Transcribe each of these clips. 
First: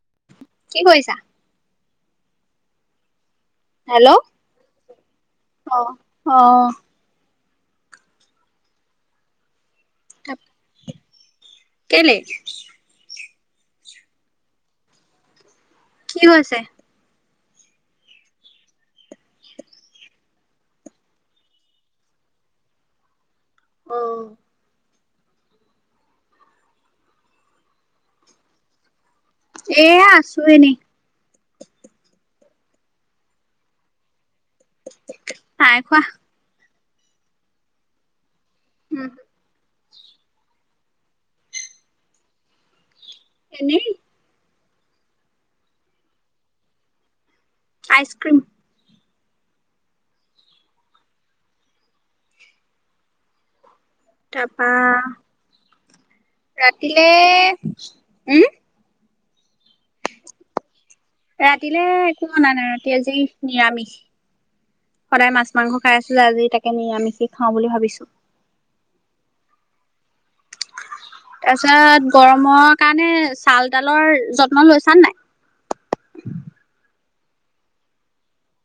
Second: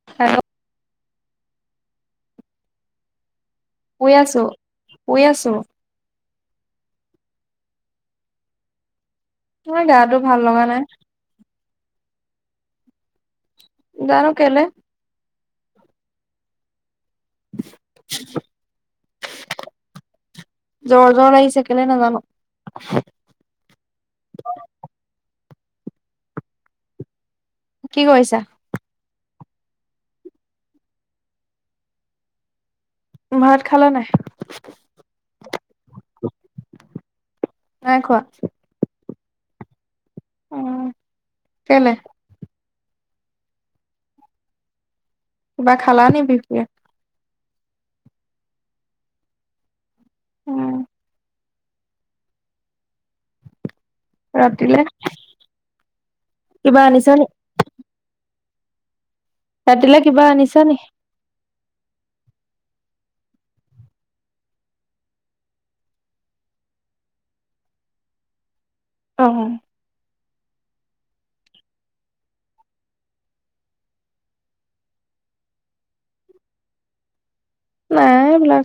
[unintelligible] কি কৰিছা? শুই হেল্ল' আছো শুই আছো অ', অ'। বৰ গাটো ভাল লগা নাই। কেলে? জানো কেলে। কি হৈছে? [unintelligible] জ্বৰ, জ্বৰ লাগিছে কেলে নাজানো। অ'। কি কৰিছা? এয়া আছো এনেই। ভাত খালা নাই? নাই খোৱা। নাই খোৱা? উম। উ', কেলে? এনেই। কিবা খালা নে বিফিয়া? আইচ-ক্ৰীম। উম'। তাৰপা, ৰাতিলে কিবা আনিছা ৰাতিলে নি উম। ৰাতিলে কিবা আনিছা নেকি? ৰাতিলে একো অনা নাই, ৰাতি আজি নিৰামিষ। সদায় মাছ মাংস খাই আছো যে, আজি তাকে নিৰামিষি খাওঁ বুলি ভাবিছো। অ' হয়। তাপিছত গৰমৰ কাৰণে চাল-তালৰ যত্ন লৈছা নাই? নাই এইবিলাক।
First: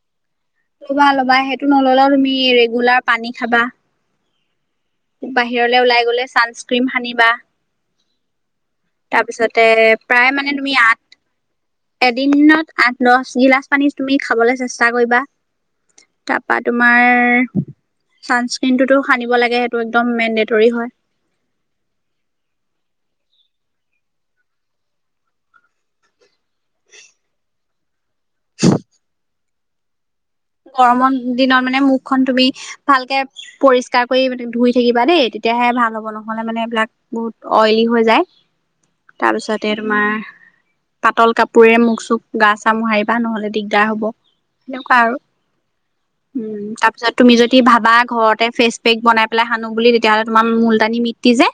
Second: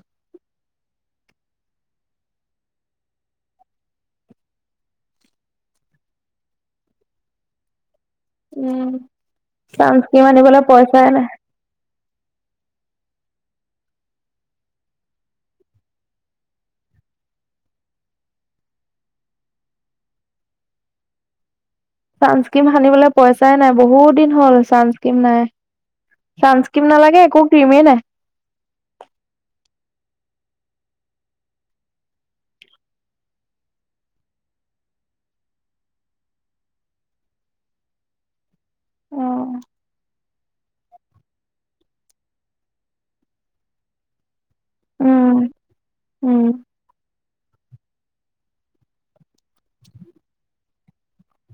ল'বা, ল'বা সেইটো নল'লেও তুমি ৰেগুলাৰ পানী খাবা। বাহিৰলৈ ওলাই গলে ছানস্ক্ৰীম সানিবা। উম। তাৰপিছতে চানস্ক্ৰীম প্ৰায় মানে আনিবলৈ তুমি পইচাই আঠ নাই এদিনত আঠ দহ গিলাচ পানী তুমি খাবলৈ চেষ্টা কৰিবা। তাৰপা তোমাৰ চানস্্ৰ্ৰীন টোতো সানিব লাগে সেইটো একদম মেডেটৰী হয়। চানস্ক্ৰীম সানিবলৈ পইচাই নাই বহুত দিন হ'ল ছানস্ক্ৰীম নাই। চানস্কিম নালাগে একো কিমেই নাই। গৰমৰ দিনত মানে মুখখন তুমি ভালকে পৰিষ্কাৰ কৰি মানে ধুই থাকিবা দেই তেতিয়াহে ভাল হ'ব নহ'লে মানে এইবিলাক বহুত অইলি হৈ যায়, উম তাৰপিছতে তোমাৰ পাতল কাপোৰে মখ চুখ গা চা মোহাৰিবা নহলে দিগদাৰ হব, সেনেকুৱা আৰু। উম উম তাৰ পিছত তুমি যদি ভাবা ঘৰতে ফে পেক বনাই পেলাই সানো বুলি তেতিয়াহ'লে তোমাৰ মূলতানি মি্টি যে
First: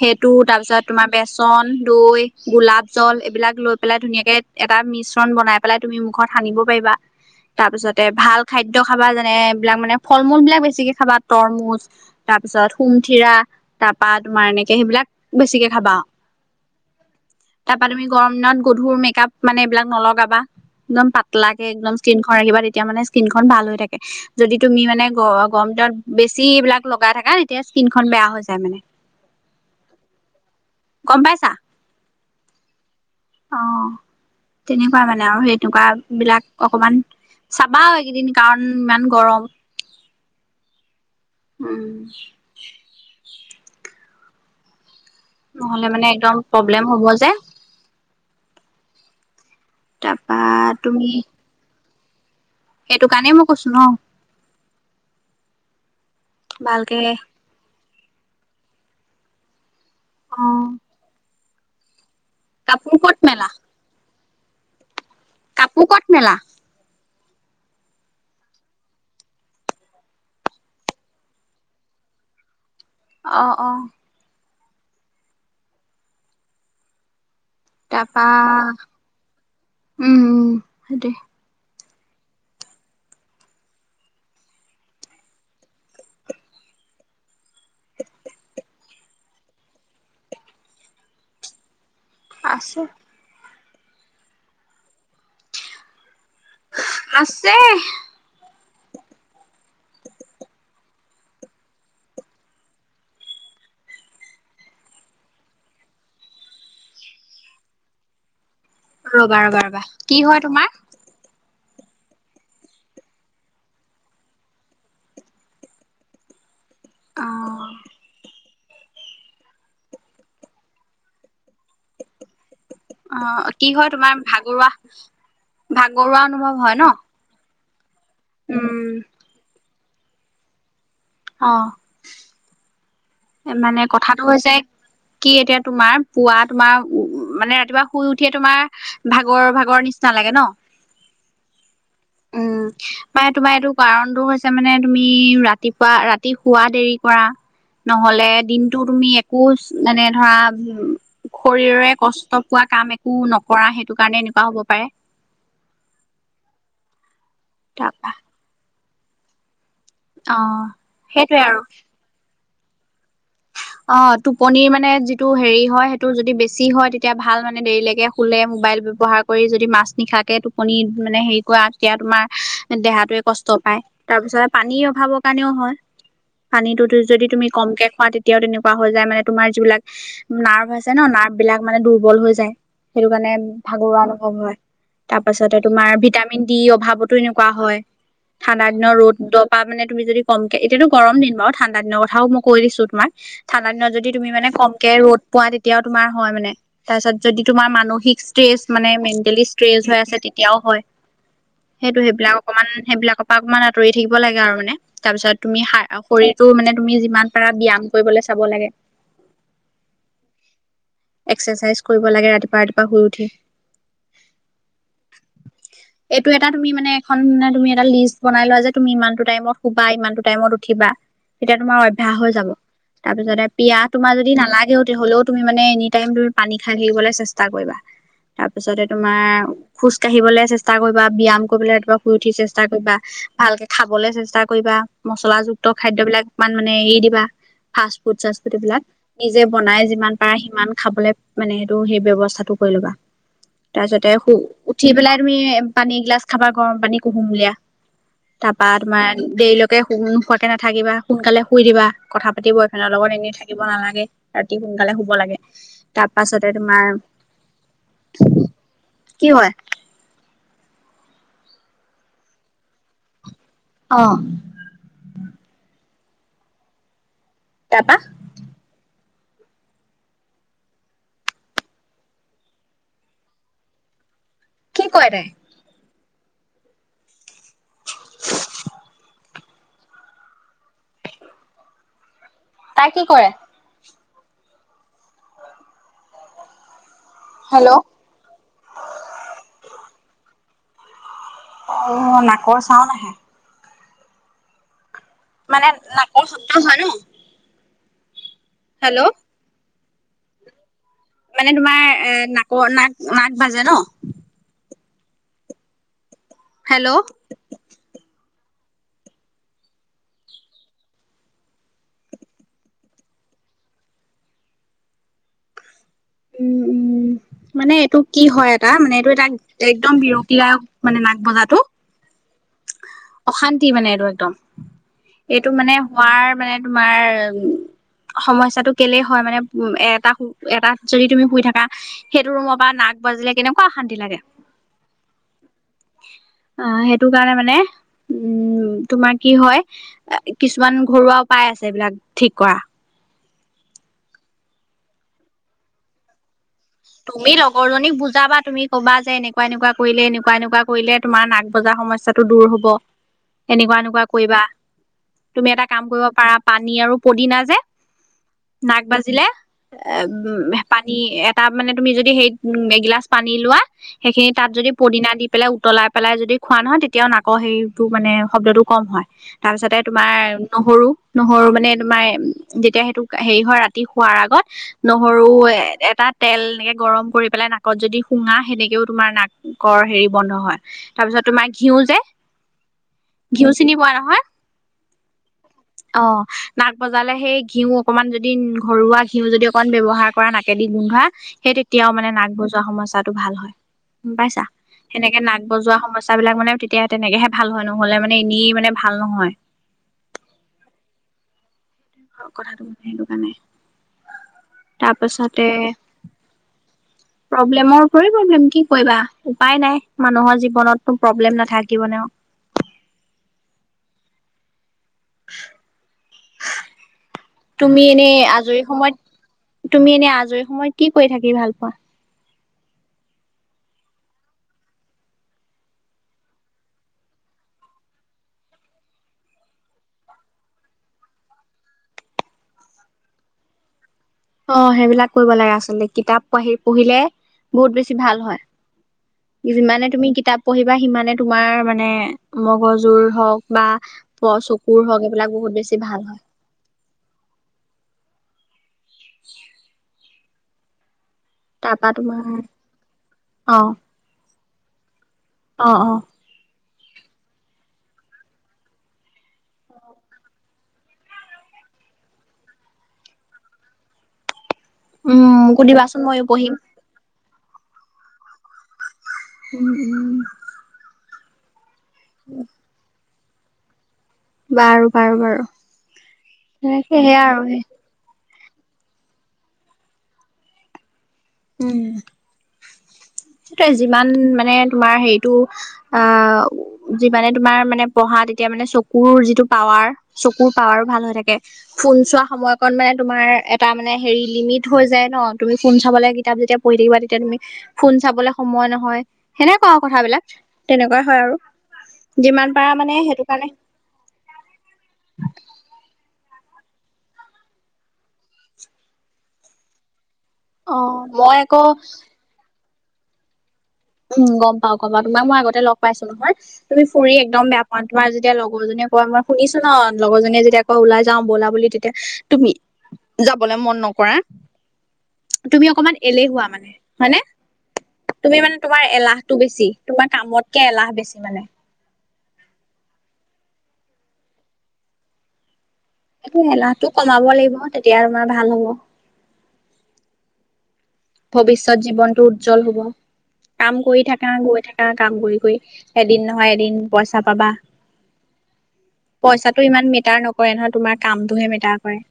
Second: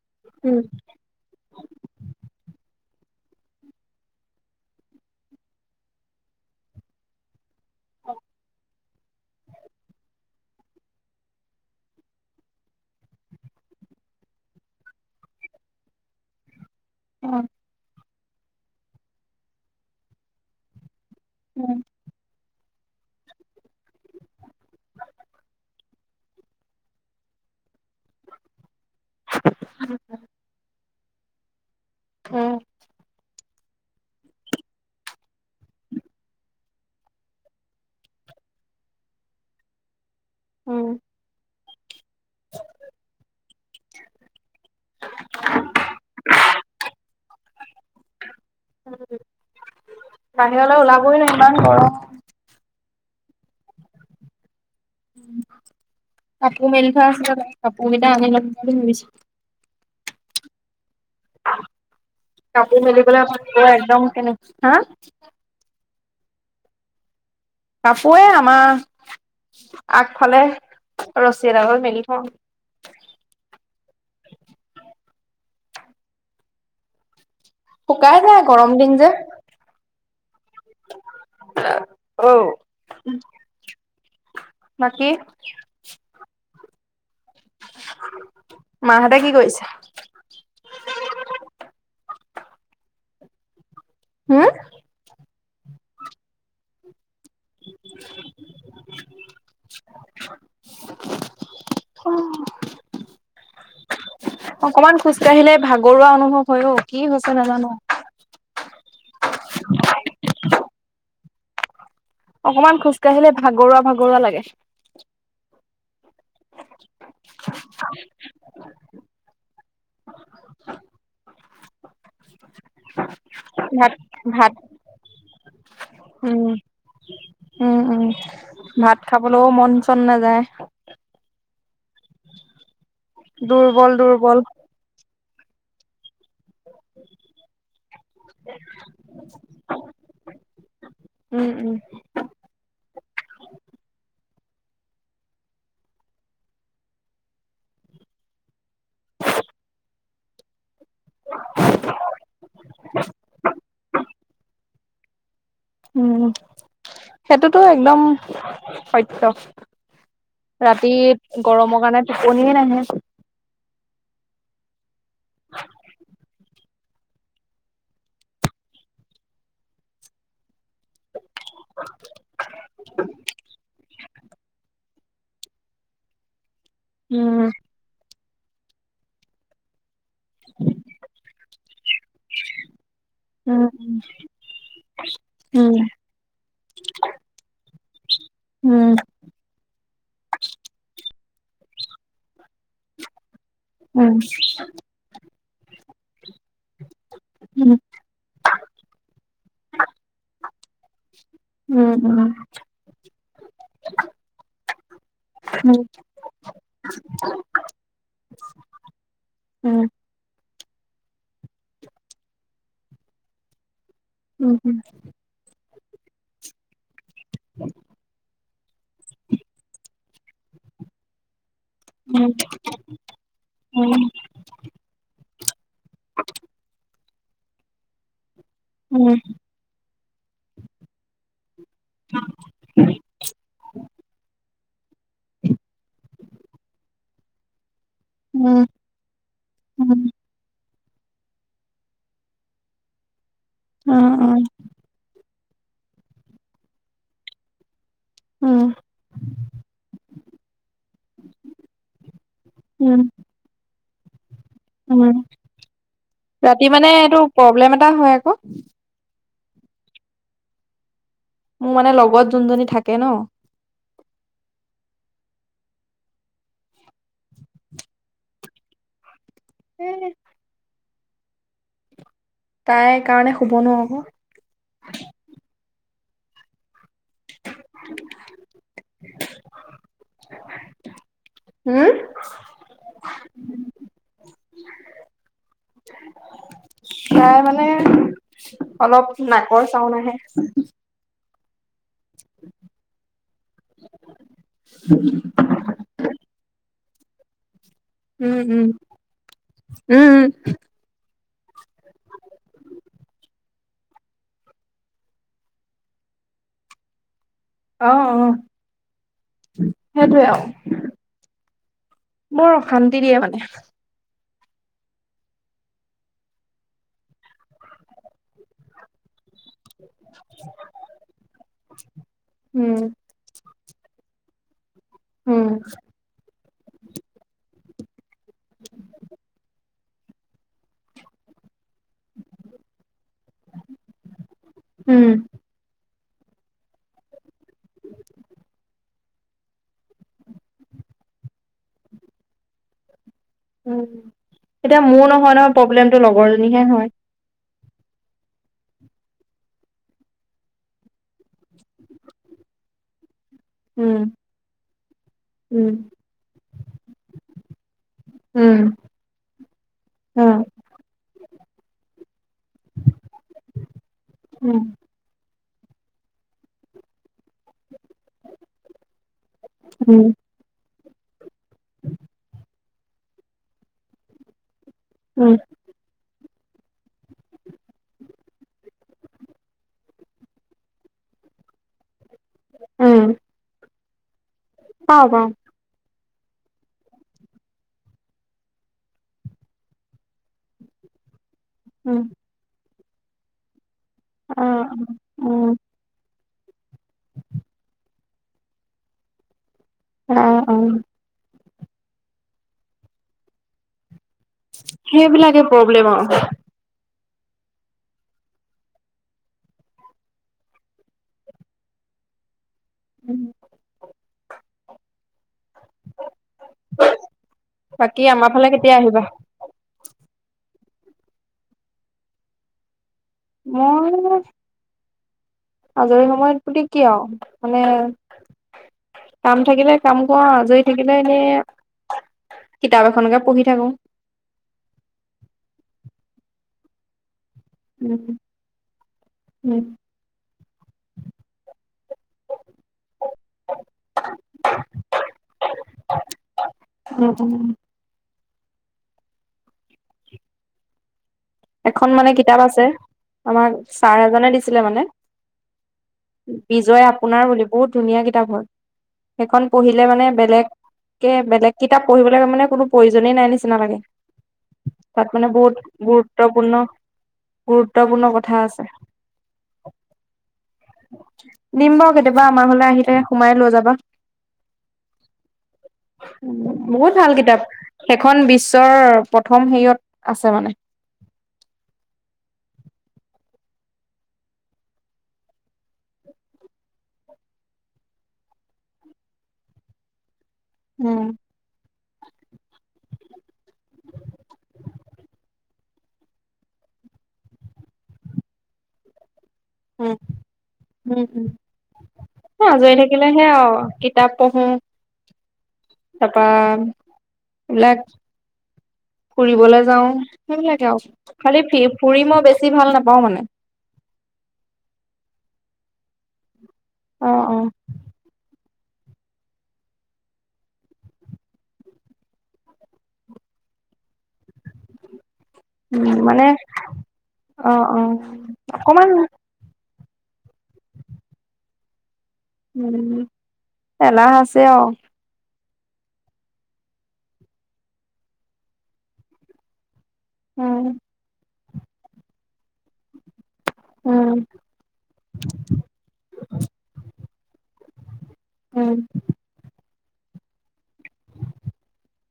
সেইটো উম তাৰপিছত তোমাৰ বেচন দৈ গোলাপ জল এইবিলাক লৈ পেলাই ধুনীয়াকে এটা মিশ্ৰণ বনাই পে তুমি মুখত সানিব পাৰিবা। [inaudible] তাৰপিছতে ভাল খাদ্য খাবা যেনে এইবিলাক মানে ফল মূল বিলাক বেছিকে খাবা তৰমুজ। তাৰ পিছত সোমথিৰা, তাৰপা তোমাৰ এনেকে সেইবিলাক বেছিকে খাবা। তাৰপা তুমি গৰম দিনত গধুৰ মেকপ মানে এইবিলাক নলগাবা, একদম প লাগে উম একদম স্কনখন ৰাখিবা তেতিয়া মানে স্কনখন ভাল হৈ থাকে যদি তুমি মানে গ গৰম দিনত বেছি এইবিলাক লগাই থাকা এতিয়া স্কিনখন বেয়া হৈ যায় মানে, গম পাইছা? উম অ তেনেকুৱা মানে আৰু সেই তেকুৱা বিলাক অকমান চাবা এইকেইদিন কাৰণ ইমান গৰম উম উম নহলে মানে একদম প্ৰব্লেম হ'ব যে তাৰপা বাহিৰলৈ তুমি ওলাবই ন ইমান ঘৰম সেইটো কাৰণেই মই কৈছো ন কাপু মেৰি ভালকে খ কাপু মি ত আনি লাগি অঁ কাপোৰ ক'ত মেলিবলৈ মেলা? ভাল একদম কেনেক হা কাপোৰ কট নো কাপোে আমাৰ আগফালে ৰছী এডালৰ মেলি থওঁ অ অ শুকাই যায় তাৰপা গৰম দিন যে উম উম সেইটোৱে অ বাকী মাহঁতে কি কৰিছো আছে হম আছে [inaudible] অ অকমান খোজ কঢ়িলে ভাগৰুৱা অনুভৱ হয় অ কি হৈছে নাজানো ৰবা ৰবা ৰবা কি হয় তোমাৰ অকমান খোজকাাঢ়িলে ভাগৰুৱা ভাগৰুৱা লাগে অ [inaudible] অ কি হয় ভাত তোমাৰ ভাত ভাগৰুৱা ভাগৰুৱা উম অনুভৱ হয় ন উম উম উম ভাত খাবলৈও মন চন নাযায় অঁ মানে দুৰ্বল কথাটো দুৰ্বল হৈছে কি এতিয়া তোমাৰ পুৱা তোমাৰ উ মানে ৰাতিপুৱা শুই উঠিয়ে তোমাৰ ভাগৰ ভাগৰ নিচিনা লাগে ন উম উম উম উম তোমাৰ এইটো কাৰণটো হৈছে আ মানে তুমি ৰাতিপুৱা ৰাতিৰ শুৱা দেৰি কৰা নহ'লে দিনতটো তুমি একো মানে ধৰা শৰীৰে কষ্ট পোৱা কাম একো নকৰা সেইটো কাৰণে এনেকুৱা হ'ব পাৰে উম সেইটোতো একদম তাৰপা সত্য অ ৰাতি সেইটোৱে আৰু গৰমৰ কাৰণে টোপনিয়ে নাহে। অ টোপনিৰ মানে যিটো হেৰি হয় সেইটো যদি বেছি হয় তেতিয়া ভাল মানে দেৰিলৈকে শুলে মোবাইল ব্যৱহাৰ কৰি যদি মাজ নিশাকে টোপনি মানে হেৰি কৰা তেতিয়া তোমাৰ দেহাতোৱে কষ্ট পায় তাৰপিছত পানী খাব কাৰণেও হয় পানীটো যদি তুমি উম। কমকে খোৱা তেতিয়া। এতিয়াও তেনেকুৱা হৈ যায় মানে তোমাৰ যিবিলাক। নাৰ্ভ আছে নাৰ্ভ বিলাক মানে দুৰ্বল হৈ যায় সেইটো কাৰণে উম ভাগৰুৱা অনুভৱ হয়। তাৰ পাছতে উম তোমাৰ ভিটামিন ডি অভাৱতো এনেকুৱা হয় ঠাণ্ডা দিনত উম ৰ'দ পা মানে তুমি যদি কমকে এতিয়া গৰম দিন বাৰু ঠাণ্ডা দিনৰ কথাও মই কৈ দিছোঁ তোমাক ঠাণ্ডা দিনত যদি উম তুমি মানে কমকে ৰ'দ পোৱা তেতিয়াও তোমাৰ হয় মানে তাৰপিছত যদি তোমাৰ মানসিক ষ্ট্ৰেচ মানে মেণ্টেলি ষ্ট্ৰেচ হৈ আছে তেতিয়াও হয়। উম সেইটো সেইবিলাক অকণমান সেইবিলাক অকমান আঁতৰি থাকিব লাগে আৰু মানে তাৰ পিছত তুমি উম শৰীৰতটো মানে তুমি যিমান পাৰা ব্যায়াম কৰিবলৈ চাব লাগে। উম এক্সাৰচাইজ কৰিব লাগে ৰাতিপুৱা ৰাতিপুৱা শুই উঠি। উম, হম। এইটো এটা তুমি মানে এখনে তুমি এটা লিষ্ট বনাই লোৱা যে তুমি ইমান টো টাইমত শুবা ইমানটো টাইমত উঠিবা। তেতিয়া তোমাৰ অভ্যাস উম। হৈ যাব। তাৰ পিছতে পিয়াহ উম তোমাৰ যদি নালাগেও হ'লেও তুমি মানে এনি টাইমটোত তুমি পানী খাই থাকিবলৈ চেষ্টা কৰিবা। তাৰপিছতে উম তোমাৰ খোজ কাঢ়িবলৈ চেষ্টা কৰিবা ব্যায়াম কৰিবলৈ ৰাতিপুৱা শুই উঠি চেষ্টা কৰিবা ভালকে খাবলৈ চেষ্টা কৰিবা মচলাযুক্ত খাদ্যবিলাক ইমান মানে এৰি দিবা ফাষ্ট ফুড চাষ্ট উম ফুড উম এইবিলাক। নিজে বনাই উম উম উম যিমান পাৰে সিমান খাবলৈ মানে সেইটো সেই ব্যৱস্থাটো কৰি ল'বা। তাৰ পিছতে উঠি পেলাই তুমি পানী গিলাচ খাবা গৰম পানী কুহুমুলিয়া। উম উম তাৰপা তোমাৰ দেৰিলৈকে নোখোৱাকে নাথাকিবা সোনকালে শুই দিবা কথা পাতিব। উম লগত এনেই থাকিব নালাগে ৰাতি সোনকালে শুব উম লাগে। তাৰ পাছতে ৰাতি তোমাৰ মানে এইটো প্ৰব্লেম এটা হয় আকৌ। কি হয়? মোৰ মানে লগত যোনজনী থাকে ন। অ'। তাৰপা? সেই তাই কাৰণে শুব নোৱাৰো আকৌ। কি কৰে তাই? [inaudible] হম? তাই কি কৰে? তাই মানে হেল্ল' অলপ নাকৰ চাউন আহে। অ', নাকৰ চাউন আহে। [inaudible] মানে নাকৰ শব্দ হয় ন। উম, উম। হেল্ল'। উম, উম। মানে তোমাৰ এ নাকৰ নাক নাক বাজে ন। হেল্ল'। অ', অ', সেইটোৱে আৰু। বৰ অশান্তি দিয়ে মানে। উম, উম মানে এইটো কি হয় এটা মানে এইটো এটা একদম বিৰতি দায়ক মানে নাক বজাতটো। উম। অশান্তি মানে এইটো একদম। উম, এইটো মানে শোৱাৰ মানে তোমাৰ সমস্যটো কেলেই হয় মানে উম এটা এটাত যদি তুমি শুই থাকা সেইটো ৰুমৰ পৰা নাক বাজিলে কেনেকুৱা অশান্তি লাগে। উম। আহ সেইটো কাৰণে মানে উম তোমাৰ কি হয় কিছুমান ঘৰুৱা উপায় আছে এইবিলাক ঠিক কৰা। উম, এতিয়া মোৰ নহয় নহয় প্ৰব্লেমটো লগৰজনীহে হয়। তুমি লগৰ জনীক বুজাবা তুমি কবা যে এনেকুৱা এনেকুৱা কৰিলে এনেকুৱা এনেকুৱা কৰিলে তোমাৰ নাক বজাৰ সমস্যা টো দূৰ হ'ব এনেকুৱা উম, এনেকুৱা কৰিবা। তুমি এটা উম, কাম কৰিব পাৰা পানী আৰু পদিনা যে। উম, নাক বাজিলে এ, অ', উম, পানী এটা মানে তুমি যদি সেই এগিলাচ পানী লোৱা সেইখিনি তাত উম, যদি পদিনা দি পেলাই উতলাই পেলাই যদি খোৱা নহয়, তেতিয়াও নাকৰ সেইটো মানে শব্দটো কম হয়। তাৰপিছতে উম, তোমাৰ নহৰু নহৰু মানে তোমাৰ যেতিয়া সেইটো হেৰি হয় ৰাতি শোৱাৰ আগত নহৰু উম, এ এটাত তেল এনেকে গৰম কৰি পেলাই নাকত যদি শুঙা, সেনেকেও তোমাৰ নাকৰ হেৰি বন্ধ হয়। তাৰ পিছত তোমাৰ ঘিউ যে, ঘিউ চিনি পোৱা নহয়? অ', পাওঁ। অ', নাক বজালে সেই ঘিউ অকনমান যদি ঘৰুৱা ঘিউ, যদি অকন ব্যৱহাৰ কৰা নাকেদি গোন্ধোৱা সেই তেতিয়াও উম। মানে নাক বজোৱা সমস্যাটো ভাল হয়, গম পাইছা। অ', সেনেকে নাক উম, বজোৱা সমস্যা বিলাক মানে তেতিয়া তেনেকেহে ভাল হয়, নহ'লে মানে এনেই মানে ভাল নহয়। অ', অ'। কথাটো, সেইটো কাৰণে সেইবিলাকে তাৰপাছতে প্ৰব্লেম আৰু। প্ৰব্লেমৰ উপ প্ৰব্লেম [unintelligible] কি কৰিবা? উপায় নাই মানুহৰ জীৱনতো প্ৰব্লেম নাথাকিব নে আৰু? উম। তুমি বাকী এনেই আমাৰ ফালে আজৰি কেতিয়া সময়ত আহিবা? তুমি এনেই আজৰি সময়ত কি কৰি থাকি ভাল পোৱা? মই আজৰি সময়ত বুলি কি আৰু মানে কাম থাকিলে কাম কৰো, আজৰি থাকিলে এনে কিতাপ এখনকে পঢ়ি থাকো। অ', সেইবিলাক কৰিব লাগে, আচলতে কিতাপ পঢ়ি পঢ়িলে বহুত বেছি উম, ভাল হয়। [unintelligible] যিমানে তুমি কিতাপ পঢ়িবা, সিমানে তোমাৰ মানে মগজুৰ হওক বা প, চকুৰ হওক এইবিলাক বহুত বেছি ভাল হয়। উম, উম। [unintelligible] এখন তাৰপা মানে তোমাৰ কিতাপ আছে, আমাক অ ছাৰ এজনে দিছিলে মানে। অ', অ'। বিজয় আপোনাৰ বুলি, বহুত ধুনীয়া কিতাপ হয়। সেইখন পঢ়িলে মানে বেলেগ বেলেগ কিতাপ পঢ়িবলৈে মানে কোনো প্ৰয়োজনেই নাই নিচিনা লাগে। তাত উম মানে বহুত মোকো দিবাচোন ময়ো পঢ়িম গুৰুত্বপূৰ্ণ, গুৰুত্বপূৰ্ণ কথা আছে। উম, উম। দিম বাৰু কেতিয়াবা, আমাৰ ফালে আহিলে সোমাই লৈ যাবা। বাৰু বাৰু বাৰু সেনেকে বহুত ভাল সেয়া আৰু কিতাপ। সেই সেইখন বিশ্বৰ প্ৰথম হেৰিয়ত আছে মানে। উম, সেইটোয়ে যিমান মানে তোমাৰ হেৰিটো আহ, যিমানে তোমাৰ মানে পঢ়া তেতিয়া মানে চকুৰ যিটো পাৱাৰ চকুৰ পাৱাৰো ভাল উম হৈ থাকে। ফোন চোৱা সময়কণ মানে তোমাৰ এটা মানে হেৰি লিমিট হৈ যায় ন'। তুমি ফোন চাবলৈ কিতাপ যেতিয়া পঢ়ি থাকিবা, তেতিয়া তুমি ফোন চাবলে সময় নহয়। সেনেকোৱা উম কথাবিলাক, উম তেনেকুৱাই হয় উম আৰু যিমান আজৰি পাৰা মানে থাকিলেহে সেইটো কাৰণে আৰু কিতাপ পঢ়ো, তাৰপৰা এইবিলাক ফুৰিবলৈ যাওঁ, সেইবিলাকে অ আৰু, মই খালি ফ আকৌ ফুৰি মই বেছি ভাল নাপাওঁ মানে। উম, গম পাওঁ, কবাত তোমাক মই আগতে লগ পাইছো নহয়। তুমি ফুৰি একদম উম বেয়া অ' তোমাৰ যেতিয়া লগৰ জনীয়ে কয়, মই শুনিছো ন' লগৰ জনীয়ে যেতিয়া কয় ওলাই যাওঁ ব'লা বুলি, তেতিয়া তুমি যাবলে ম'ন নকৰা। তুমি অকমান এলেহুৱা মানে হয়নে, অ অ তুমি মানে তোমাৰ অকমান এলাহতটো বেছি। তোমাৰ কামতকে এলাহ বেছি মানে। উম, এলাহ আছে আৰু। এইটো এলাহটো কমাব লাগিব। তেতিয়া তোমাৰ ভাল হ'ব। উম। ভৱিষ্যত জীৱনটো উজ্জ্বল হ'ব। কাম কৰি উম থাকা, গৈ থাকা, কাম কৰি-কৰি এদিন নহয় এদিন পইচা পাবা। উম পইচাটো ইমান মেটাৰ নকৰে নহয়, তোমাৰ কামটোহে মেটাৰ কৰে।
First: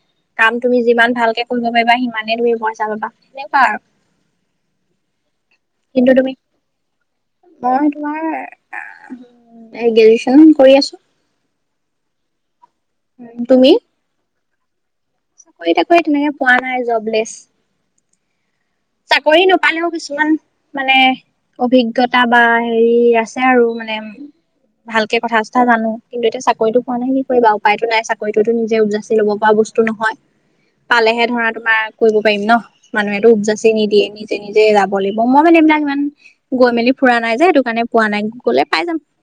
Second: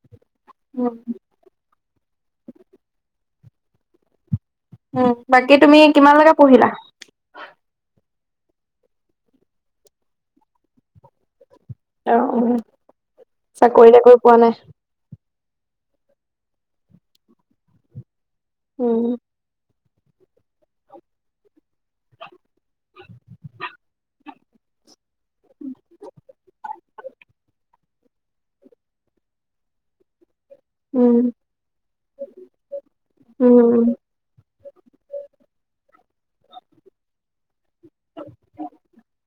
কাম তুমি উম যিমান ভালকে কৰিব পাৰিবা, সিমানে তুমি পইচা পাবা সেনেকুৱা আৰু। উম, বাকী তুমি কিন্তু তুমি কিমানলৈকে পঢ়িলা? মই তোমাৰ, গ্ৰেজুৱেচন কৰি আছোঁ। অহ', অহ'। চাকৰি-বাকৰি পোৱা নাই? চাকৰি-তাকৰি তেনেকে পোৱা নাই জবলেছ। উম। চাকৰি নপালেও কিছুমান, মানে অভিজ্ঞতা বা হেৰি আছে আৰু মানে। ভালকে কথা-চথা জানোঁ কিন্তু এতিয়া চাকৰিটো পোৱা নাই কি কৰিবা। উপায়টো নাই চাকৰিতোটো নিজে উপজাচি ল'ব পৰা বস্তু নহয়। উম পালেহে ধৰা তোমাৰ কৰিব পাৰিম ন' মানুহেতটো উপজাচে উম নিদিয়ে। তে নিজে যাব লাগিব। মই মানে এইবিলাক ইমান গৈ মেলি ফুৰা নাই যে, সেইটো কাৰণে পোৱা নাই গ'লে পাই যাম।